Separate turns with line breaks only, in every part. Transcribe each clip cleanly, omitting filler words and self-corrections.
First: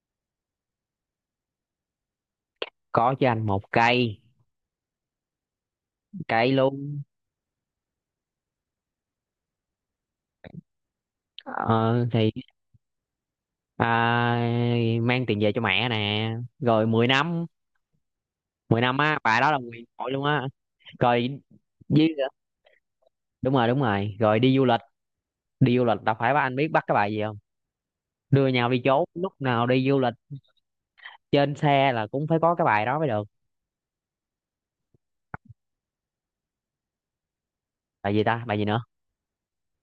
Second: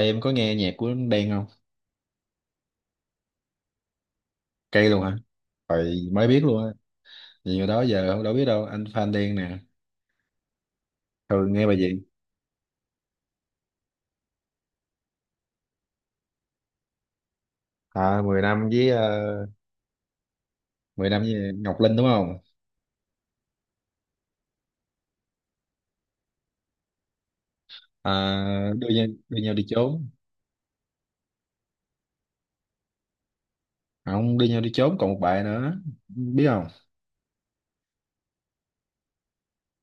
Ê, em có nghe nhạc của Đen không?
Có cho anh một cây,
Cây luôn hả? Vậy mới biết
cây
luôn á.
luôn.
Nhiều đó giờ không đâu biết đâu. Anh fan Đen nè. Thường nghe bài
Ờ,
gì?
thì à, mang tiền về cho mẹ nè, rồi 10 năm.
À, 10 năm
Mười
với
năm á, bà đó là quyền hội luôn á.
10 năm với
Rồi
Ngọc Linh đúng
với,
không?
đúng rồi đúng rồi, rồi đi du lịch. Đi du lịch, đâu phải bà anh biết bắt cái bài gì không? Đưa nhau
À,
đi
đưa
chốn
nhau,
lúc
đưa nhau đi
nào đi du
trốn.
lịch, trên xe là cũng phải có cái bài đó mới được.
À, không đưa nhau đi trốn còn một bài nữa. Biết không?
Bài gì ta, bài gì nữa?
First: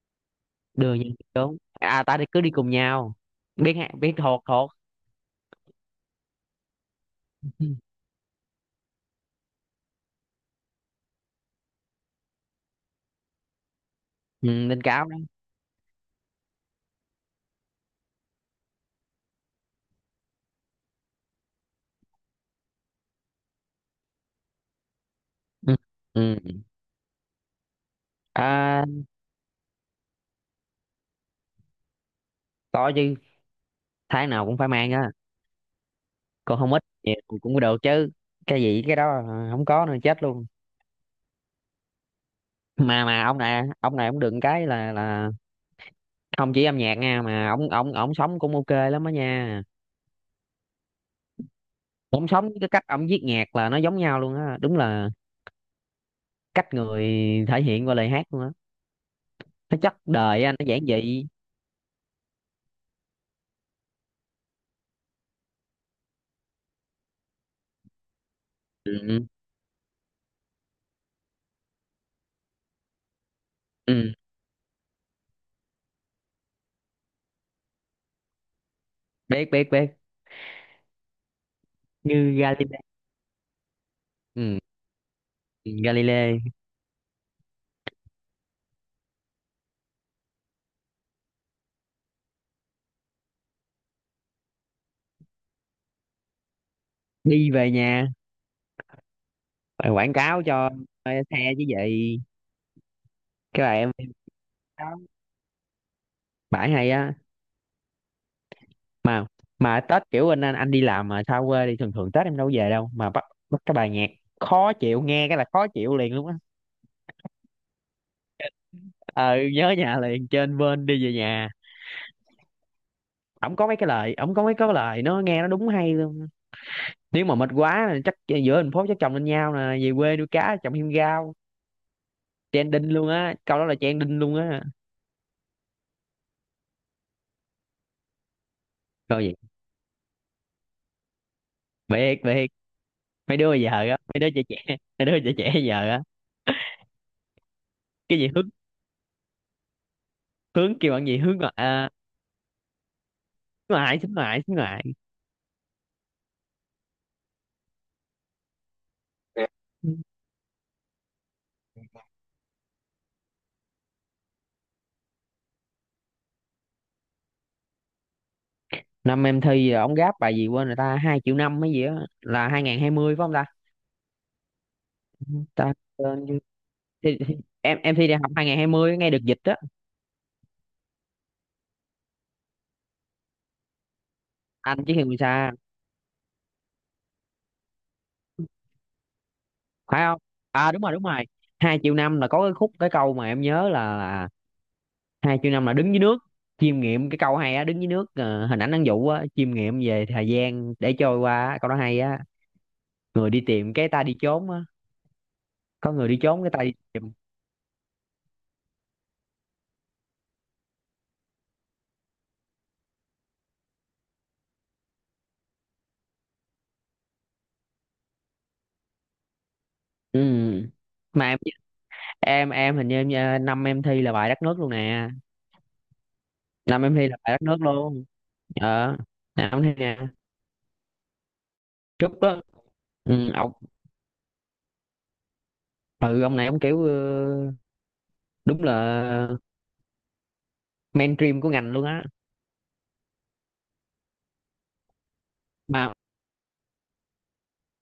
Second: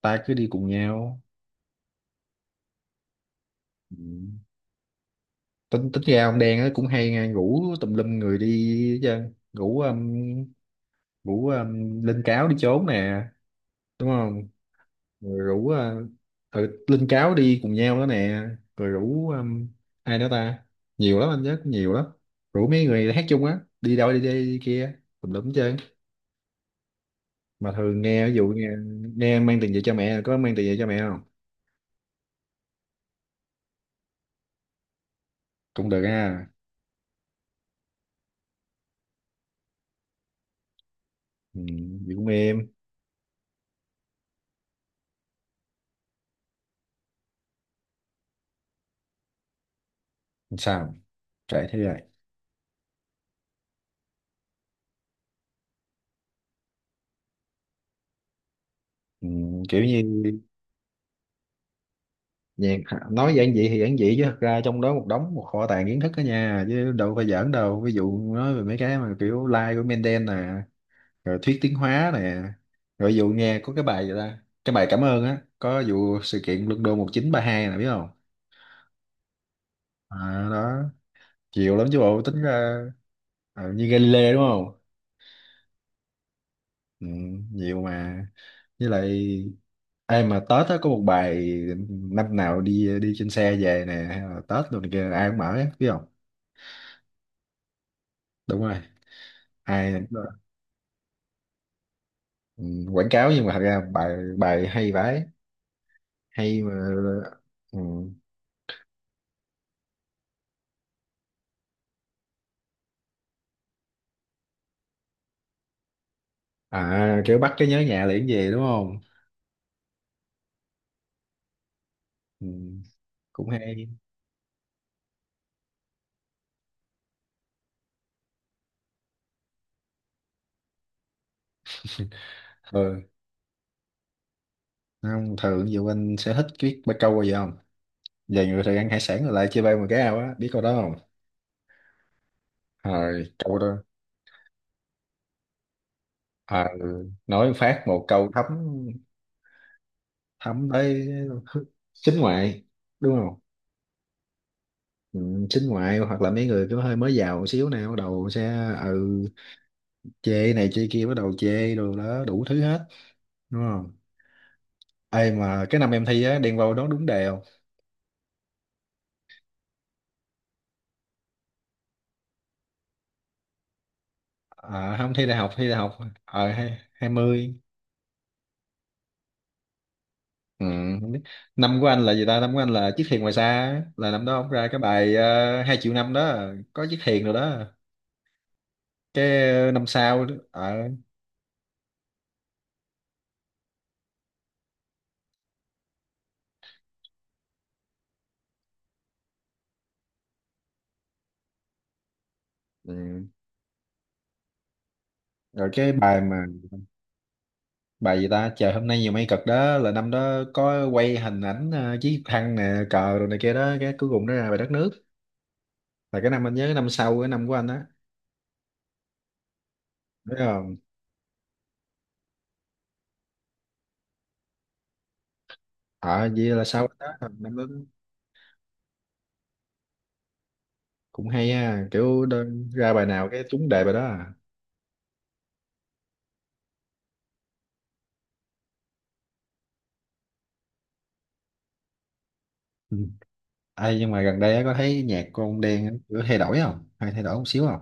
Ta cứ đi cùng
Đưa nhau đi
nhau.
chốn, à ta đi cứ đi cùng nhau.
Ừ.
Biết thuộc, thuộc.
Tính tính ra ông Đen á cũng hay nghe rủ tùm lum người đi chứ. Rủ rủ Linh Cáo đi trốn nè. Đúng không?
Ừ, Linh Cáo đó.
Rồi rủ Linh Cáo đi cùng nhau đó nè. Rồi rủ ai nữa ta? Nhiều lắm anh nhớ cũng nhiều lắm, rủ mấy người hát chung á đi đâu đi đây đi kia tùm lum
Ừ.
chơi.
Ừ.
Mà thường nghe ví dụ nghe,
À.
nghe mang tiền về cho mẹ, có mang tiền về cho mẹ không?
Có chứ, tháng nào cũng phải mang á.
Cũng được ha.
Còn không ít nhiều cũng được chứ, cái gì cái đó là không có nữa chết luôn.
Ừ, vậy cũng êm.
Mà ông này, ông này, ông đừng cái là không chỉ âm nhạc nha, mà ông ông sống cũng ok lắm đó nha.
Làm sao trễ thế rồi.
Ông sống với cái cách ông viết nhạc là nó giống nhau luôn á, đúng là cách người thể hiện qua lời hát luôn á.
Ừ,
Nó
kiểu
chất
như
đời á, nó giản dị.
Nhàn, nói giản dị thì giản dị chứ thật ra trong đó một đống, một kho tàng kiến thức đó nha, chứ đâu phải giỡn đâu, ví dụ nói về mấy cái mà
Ừ.
kiểu like của Mendel nè, rồi thuyết tiến hóa nè, rồi ví dụ nghe có cái bài gì
Ừ.
ta, cái bài cảm ơn á có vụ sự kiện London 1932 nè, biết không?
Biết, biết, biết,
À, đó. Nhiều lắm chứ bộ,
như
tính ra.
Galileo.
Như Galileo đúng
Ừ.
không?
Galileo.
Ừ, nhiều mà. Với lại ai mà Tết á có một bài, năm nào đi đi trên xe về nè, hay là Tết rồi này kia ai cũng mở á, biết không?
Đi về nhà.
Đúng rồi.
Bài
Ai?
quảng cáo cho xe chứ gì.
Ừ, quảng cáo nhưng mà thật
Cái bài
ra
em
bài bài hay
đó,
vãi. Hay
bãi
mà.
hay á.
Ừ.
Mà mà Tết kiểu anh đi làm mà xa quê đi, thường thường Tết em đâu có về đâu mà bắt, bắt cái bài nhạc khó chịu, nghe cái là khó chịu liền luôn á.
À kiểu bắt cái nhớ nhà liền về đúng không?
Ờ, nhớ nhà liền, trên bên đi về nhà.
Ừ. Cũng
Ổng có mấy
hay.
cái lời, ổng có mấy cái lời nó nghe nó đúng hay luôn. Nếu mà mệt quá là chắc, giữa thành phố chắc chồng lên nhau nè, về quê nuôi cá trồng thêm rau, trending
Ừ.
luôn á, câu đó là trending luôn á.
Không, thường ví dụ anh sẽ thích biết bắt câu bao giờ không, về người thường ăn hải sản
Coi
rồi lại
vậy,
chia bay một cái ao á, biết câu đó không?
biệt biệt.
Rồi
Mấy đứa
câu
giờ
đó.
á, mấy đứa trẻ trẻ, mấy đứa trẻ trẻ giờ á,
À, ừ. Nói phát một
cái gì
câu thấm,
hướng,
thấm
hướng kêu bạn
tới.
gì, hướng ngoại
Chính ngoại đúng không?
hướng ngoại, xính ngoại, xính ngoại.
Ừ, chính ngoại hoặc là mấy người cứ hơi mới giàu một xíu nè bắt đầu sẽ ừ, chê này chê kia, bắt đầu chê đồ đó đủ thứ hết. Đúng không? Ai mà cái năm em thi á, đen vâu đó đúng đề không?
Năm em thi ông gáp bài gì quên rồi ta, hai triệu năm mấy gì á, là 2020 phải không ta?
À, không, thi đại học, thi
Ta
đại học.
quên chứ.
Hai hai
Thi, thi-
mươi.
Em thi đại học 2020 ngay được dịch á.
Ừ, không biết. Năm của anh là gì ta, năm của anh là chiếc thuyền ngoài xa á. Là năm đó ông ra cái
Anh chỉ hiền
bài
xa
hai triệu năm đó. Có chiếc thuyền rồi đó. Cái năm
phải không?
sau đó,
À đúng rồi, đúng rồi. Hai triệu năm là có cái khúc cái câu mà em nhớ là hai triệu năm là đứng dưới nước chiêm nghiệm, cái câu hay á, đứng dưới nước, hình ảnh ăn dụ á, chiêm nghiệm về thời gian để trôi qua á, câu đó hay á.
ừ.
Người đi tìm cái ta đi trốn á,
Rồi
có
cái
người đi
bài
trốn
mà,
cái ta đi tìm.
bài gì ta, trời hôm nay nhiều mây cực đó là năm đó có quay hình ảnh chiếc thăng nè cờ rồi này kia đó, cái cuối cùng nó ra bài đất nước, là cái năm anh nhớ, cái năm sau cái năm của anh đó.
Ừ.
Đúng không?
Mà em hình như năm em thi là bài đất nước luôn nè,
Ờ, vậy là
năm
sau
em
đó,
thi là bài đất nước
năm đó
luôn. Ờ, năm em thi nè.
cũng hay ha,
Trúc
kiểu
đó.
đơn, ra bài nào
Ừ,
cái
ông.
trúng đề bài đó à.
Ừ, ông này ông kiểu, đúng là mainstream của ngành luôn á.
Ừ. Ê, nhưng mà gần đây á, có thấy nhạc của ông Đen
mà
á, kiểu thay đổi không? Hay thay đổi một xíu không?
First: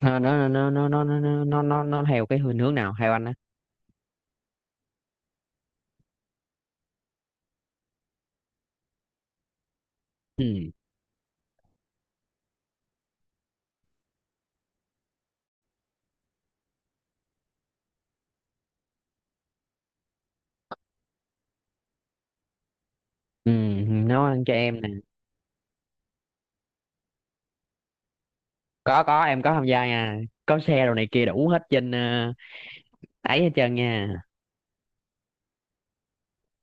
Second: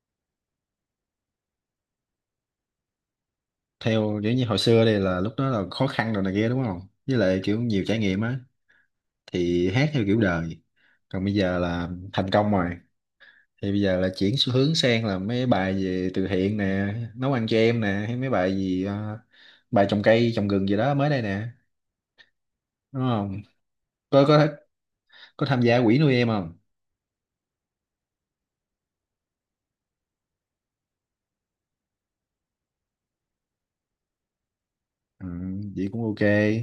ờ, nó nó nó nó nó nó theo cái hướng, hướng nào theo anh á?
Theo kiểu như hồi xưa đây, là lúc đó là khó khăn rồi này kia đúng không? Với lại kiểu nhiều trải nghiệm á, thì hát theo kiểu đời.
Ừ.
Còn bây giờ là thành công rồi. Thì bây giờ là chuyển xu hướng sang là mấy bài về từ thiện nè, nấu ăn cho em nè, hay mấy bài gì, bài trồng cây, trồng rừng gì đó mới đây nè, đúng không?
Ừ.
Có
Nấu ăn
có.
cho em nè.
Có tham gia quỹ nuôi em không?
Có, em có tham gia nha, có xe đồ này kia đủ hết trên, ấy hết trơn nha.
Ừ, vậy cũng ok.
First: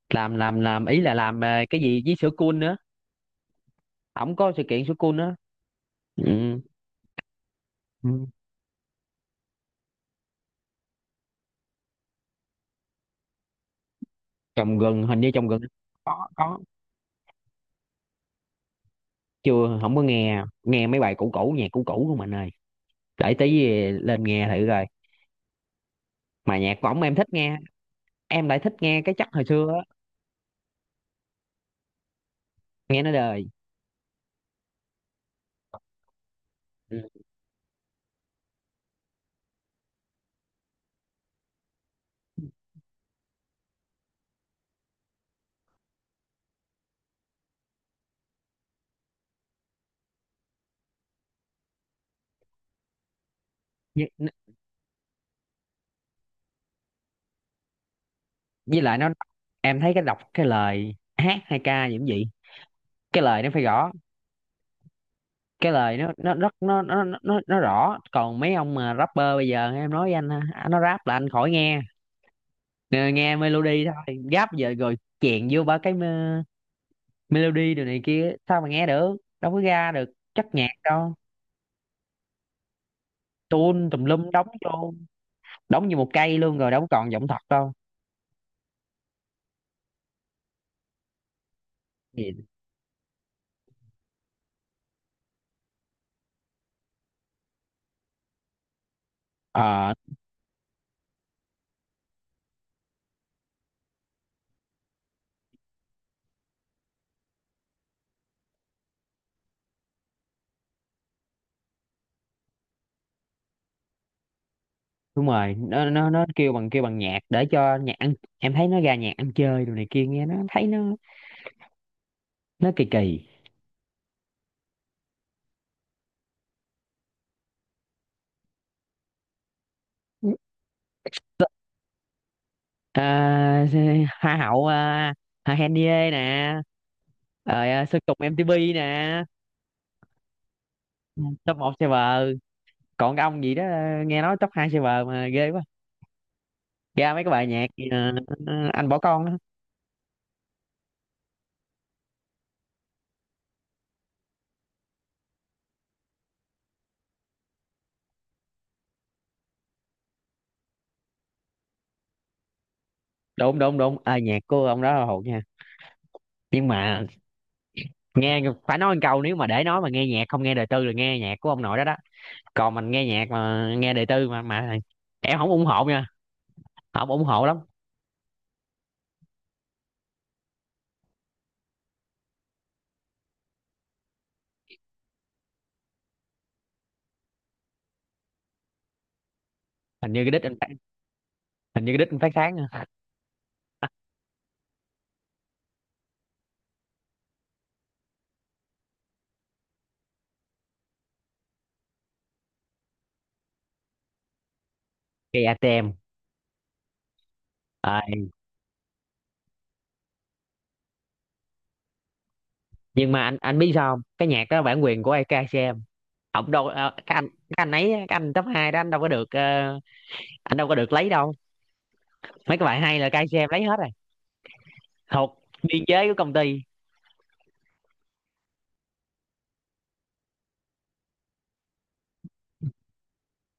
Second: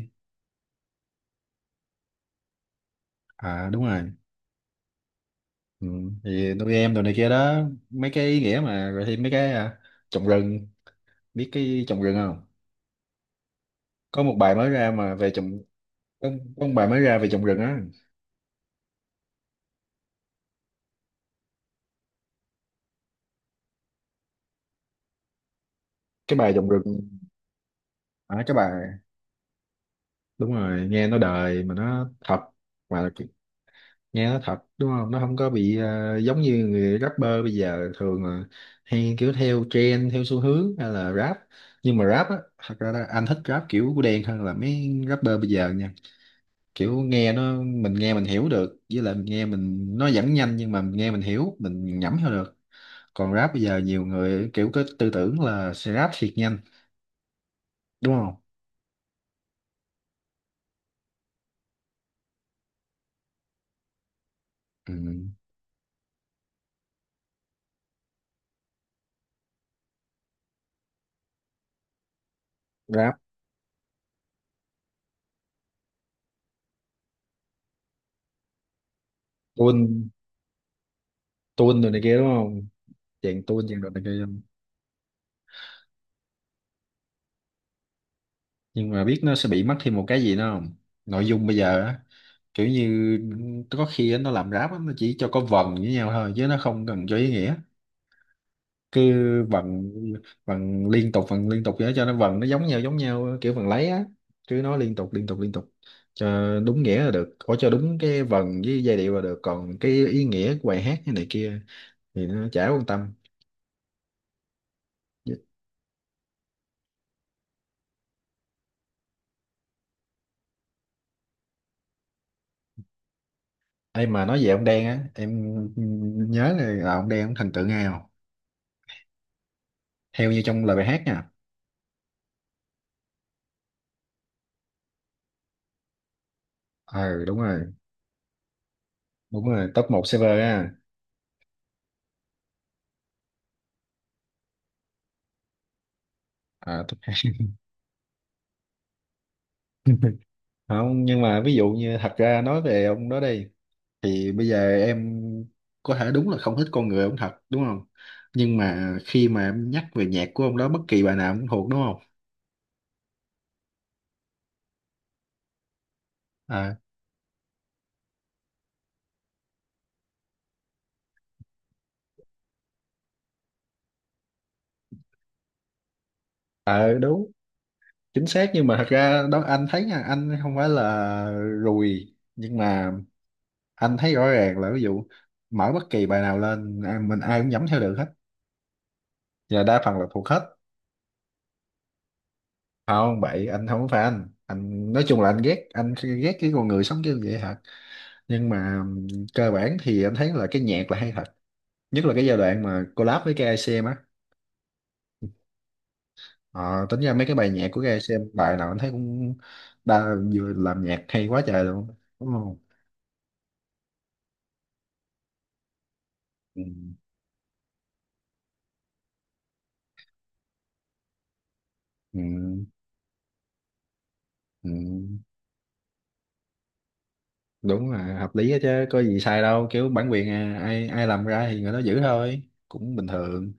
Làm ý là làm cái gì với sữa cool nữa.
À đúng rồi.
Ổng có sự kiện sữa cool nữa.
Ừ, thì
Ừ.
nuôi em đồ này kia đó, mấy
Ừ.
cái ý nghĩa mà rồi thêm mấy cái à, trồng rừng. Biết cái trồng rừng không? Có một bài mới
Trồng
ra
gừng,
mà
hình
về
như trồng
trồng.
gừng. Có,
có,
có.
có một bài mới ra về trồng rừng á.
Chưa, không có nghe, nghe mấy bài cũ cũ, nhạc cũ cũ của mình ơi, để tí về lên nghe thử coi.
Cái bài
Mà
trồng
nhạc
rừng.
võng em thích nghe,
À
em
cái
lại thích
bài,
nghe cái chất hồi xưa á,
đúng rồi, nghe nó đời mà nó thật.
nghe
Mà
nó đời.
nghe nó thật đúng không, nó không có bị giống như
Ừ.
người rapper bây giờ thường là hay kiểu theo trend theo xu hướng hay là rap. Nhưng mà rap á thật ra là anh thích rap kiểu của đen hơn là mấy rapper bây giờ nha, kiểu nghe nó mình nghe mình hiểu được, với lại mình nghe mình nó vẫn nhanh nhưng mà mình nghe mình hiểu mình nhẩm theo được. Còn rap bây giờ nhiều
với,
người kiểu cái tư tưởng là sẽ rap thiệt nhanh, đúng không?
với lại nó, em thấy cái đọc cái lời hát hay ca gì cũng vậy, cái lời nó phải rõ.
Ừ.
Cái lời nó rất nó rõ. Còn mấy ông mà rapper bây giờ em nói với anh ha, à, nó rap là anh khỏi nghe. Nghe,
Rap
nghe melody thôi, rap giờ rồi chèn vô ba melody đồ này kia, sao mà nghe được, đâu có
tuôn,
ra được chất nhạc đâu.
tuôn rồi này kia đúng không, chàng tuôn chàng
Tuôn
rồi này
tùm
kia.
lum đóng vô, đóng như một cây luôn rồi, đâu còn giọng thật đâu.
Nhưng mà biết nó sẽ bị mất thêm một cái gì nữa không? Nội dung bây giờ á,
Thì,
kiểu như có khi á, nó làm ráp á, nó chỉ cho có vần với nhau thôi chứ nó không cần cho ý nghĩa. Cứ vần,
ờ
vần liên tục vậy đó, cho nó vần nó giống nhau kiểu vần lấy á, cứ nói liên tục liên tục liên tục cho đúng nghĩa là được, có cho đúng cái vần với giai điệu là được, còn cái ý nghĩa của bài hát cái này kia thì nó chả quan tâm.
đúng rồi, nó kêu bằng, kêu bằng nhạc để cho nhạc ăn, em thấy nó ra nhạc ăn chơi đồ này kia, nghe nó thấy nó kỳ kỳ.
Em mà nói về ông Đen á, em nhớ là ông Đen ông thần tượng ai không, theo như trong lời bài hát nha.
à, Hoa hậu, Hà Henie nè,
Ừ đúng
rồi
rồi,
Sơn Tùng MTP nè.
đúng rồi, top một server á.
Top một server. Còn cái ông gì đó, nghe nói top hai server mà ghê quá.
À, top
Ra
2.
mấy cái bài nhạc gì, anh bỏ con đó.
Không, nhưng mà ví dụ như thật ra nói về ông đó đi, thì bây giờ em có thể đúng là không thích con người ông thật, đúng không, nhưng mà khi mà em nhắc về nhạc của ông đó bất kỳ bài nào cũng thuộc đúng không?
Đụng đụng đụng nhạc của ông đó là hột nha. Nhưng
À.
mà nghe, phải nói một câu, nếu mà để nói mà nghe nhạc không nghe đời tư là nghe nhạc của ông nội đó đó. Còn mình nghe nhạc mà nghe đời tư mà em không ủng hộ nha,
Ờ
không ủng
đúng.
hộ lắm.
Chính xác, nhưng mà thật ra đó anh thấy nha, anh không phải là rùi, nhưng mà anh thấy rõ ràng là ví dụ mở bất kỳ bài nào lên à, mình ai cũng nhắm theo được hết và đa phần là
hình như
thuộc
cái
hết.
đít anh phát- Hình như cái đít anh phát sáng nha.
Không bậy, anh không phải anh nói chung là anh ghét, anh ghét cái con người sống như vậy thật, nhưng mà cơ bản thì anh thấy là cái nhạc là hay thật, nhất là cái giai đoạn mà collab với KICM á.
Cây ATM.
Ờ, tính ra mấy cái bài nhạc của
à,
KICM bài nào anh thấy cũng đa vừa làm nhạc hay quá trời luôn, đúng không?
nhưng mà anh biết sao không, cái nhạc đó bản quyền của cây ATM. Ông
Ừ,
đâu, cái anh, cái anh ấy, cái anh top 2 đó anh đâu có được, anh đâu có được lấy đâu.
ừ,
Mấy cái bài hay là cây ATM lấy hết rồi,
ừ.
thuộc biên chế của công ty.
Đúng là hợp lý á chứ có gì sai đâu, kiểu bản quyền à, ai ai làm ra thì người đó giữ thôi. Cũng bình thường.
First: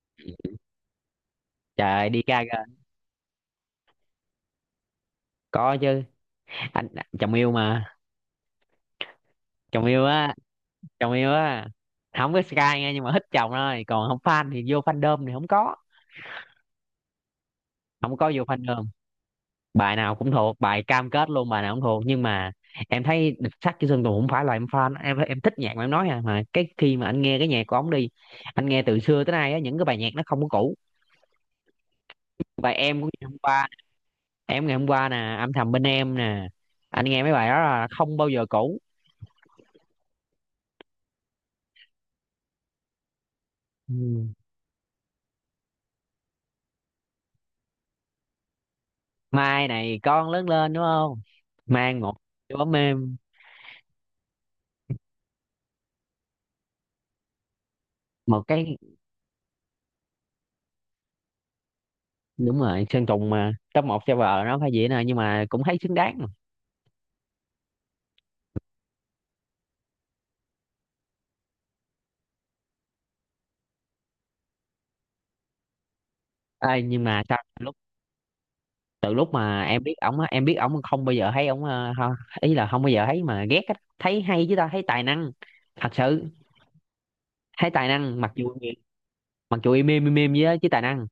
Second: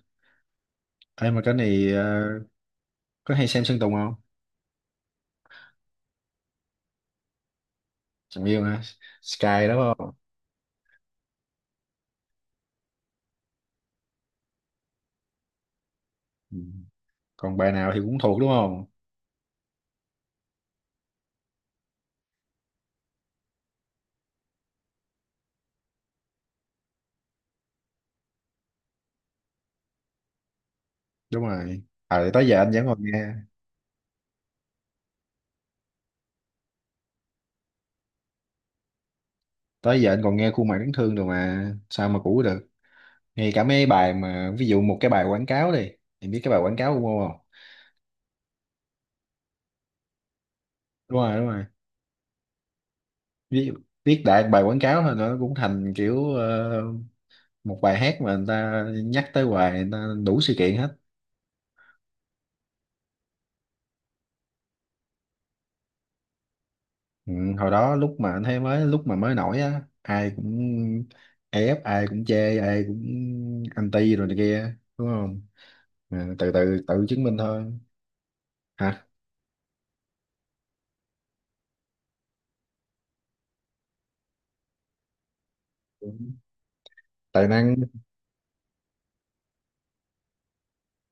Em mà cái này
Trời đi ca kìa.
có hay xem Sơn Tùng không?
Có chứ, anh chồng yêu mà.
Chẳng yêu hả? Sky đó
Chồng
phải
yêu
không?
á, chồng yêu á. Không có Sky nghe, nhưng mà thích chồng thôi, còn không fan thì vô fandom thì không có,
Ừ. Còn bài nào thì
không
cũng
có
thuộc
vô
đúng không?
fandom. Bài nào cũng thuộc, bài cam kết luôn, bài nào cũng thuộc, nhưng mà em thấy Địch Sắt Chữ Sơn Tùng không phải là em fan, em thích nhạc mà em nói, à, mà cái khi mà anh nghe cái nhạc của ổng đi, anh nghe từ xưa tới nay á, những cái bài nhạc nó không có cũ.
Đúng rồi, à, tới giờ anh
Bài
vẫn còn
em của
nghe.
ngày hôm qua, em ngày hôm qua nè, âm thầm bên em nè, anh nghe mấy bài đó là không bao giờ cũ.
Tới giờ anh còn nghe khuôn mặt đáng thương rồi mà sao mà cũ được. Ngay cả mấy bài
Ừ.
mà ví dụ một cái bài quảng cáo đi, em biết cái bài quảng cáo của Ngô không?
Mai này con lớn lên đúng
Đúng
không?
rồi, đúng rồi.
Mang một chú ấm êm.
Viết Viết đại bài quảng cáo thôi nó cũng thành kiểu một bài hát mà
Một
người
cái
ta nhắc tới hoài, người ta đủ sự kiện hết.
đúng rồi, Sơn Tùng mà top một server nó phải vậy nè, nhưng mà cũng thấy xứng đáng mà.
Ừ, hồi đó lúc mà anh thấy mới, lúc mà mới nổi á ai cũng ép, ai cũng chê, ai cũng anti rồi này kia đúng không? À, từ từ
Nhưng
tự
mà
chứng minh
sao từ
thôi.
lúc,
Hả?
từ lúc mà em biết ổng á, em biết ổng không bao giờ thấy ổng, ý là không bao giờ thấy mà ghét á, thấy hay chứ ta, thấy tài năng thật sự.
Đúng. Tài
Thấy
năng.
tài năng mặc dù, mặc dù im im im im với á, chứ tài năng.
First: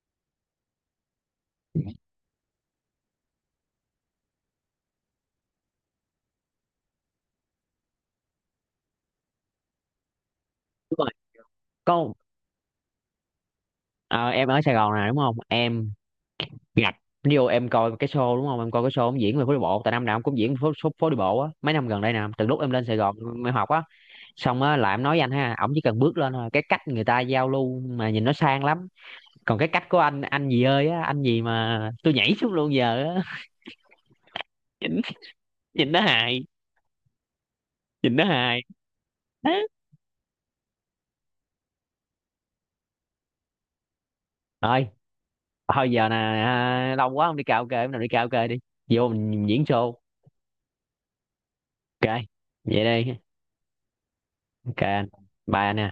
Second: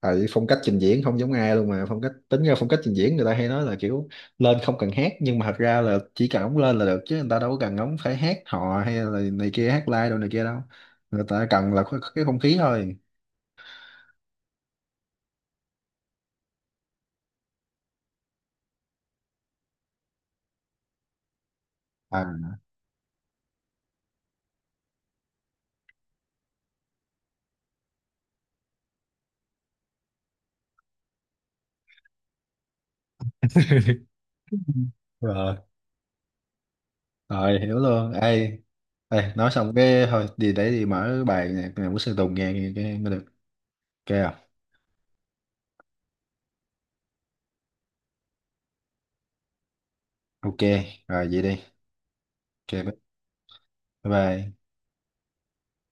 Tại phong cách trình diễn không giống ai luôn mà, phong cách, tính ra phong cách trình diễn người ta hay nói là kiểu lên không cần hát nhưng mà thật ra là chỉ cần ống lên là được chứ người ta đâu có cần ống phải hát hò hay là này kia hát live đâu, này kia đâu.
Đúng rồi.
Người ta cần là
Có,
cái không khí thôi.
ờ, em ở Sài Gòn nè đúng không em, Ngặt ví em coi cái show đúng không, em coi cái show ông diễn về phố đi bộ, tại năm nào ông cũng diễn phố, phố, phố đi bộ á, mấy năm gần đây nè,
À
từ lúc em lên Sài Gòn em học á xong á, là em nói với anh ha, ổng chỉ cần bước lên thôi, cái cách người ta giao lưu mà nhìn nó sang lắm. Còn cái cách của anh gì ơi á, anh gì mà tôi nhảy xuống luôn giờ á. Nhìn,
rồi,
nhìn nó hài,
rồi hiểu luôn.
nhìn nó
Ê,
hài.
ê nói xong cái thôi đi để đi mở bài nhạc này của Sơn Tùng nghe, nghe cái mới được. Ok không?
Thôi, thôi giờ nè, à, lâu quá không đi karaoke, bữa nào đi karaoke đi, vô mình diễn show.
Ok. Rồi vậy đi.
Ok vậy
Ok.
đây.
Bye bye.
Ok anh, bye anh ha.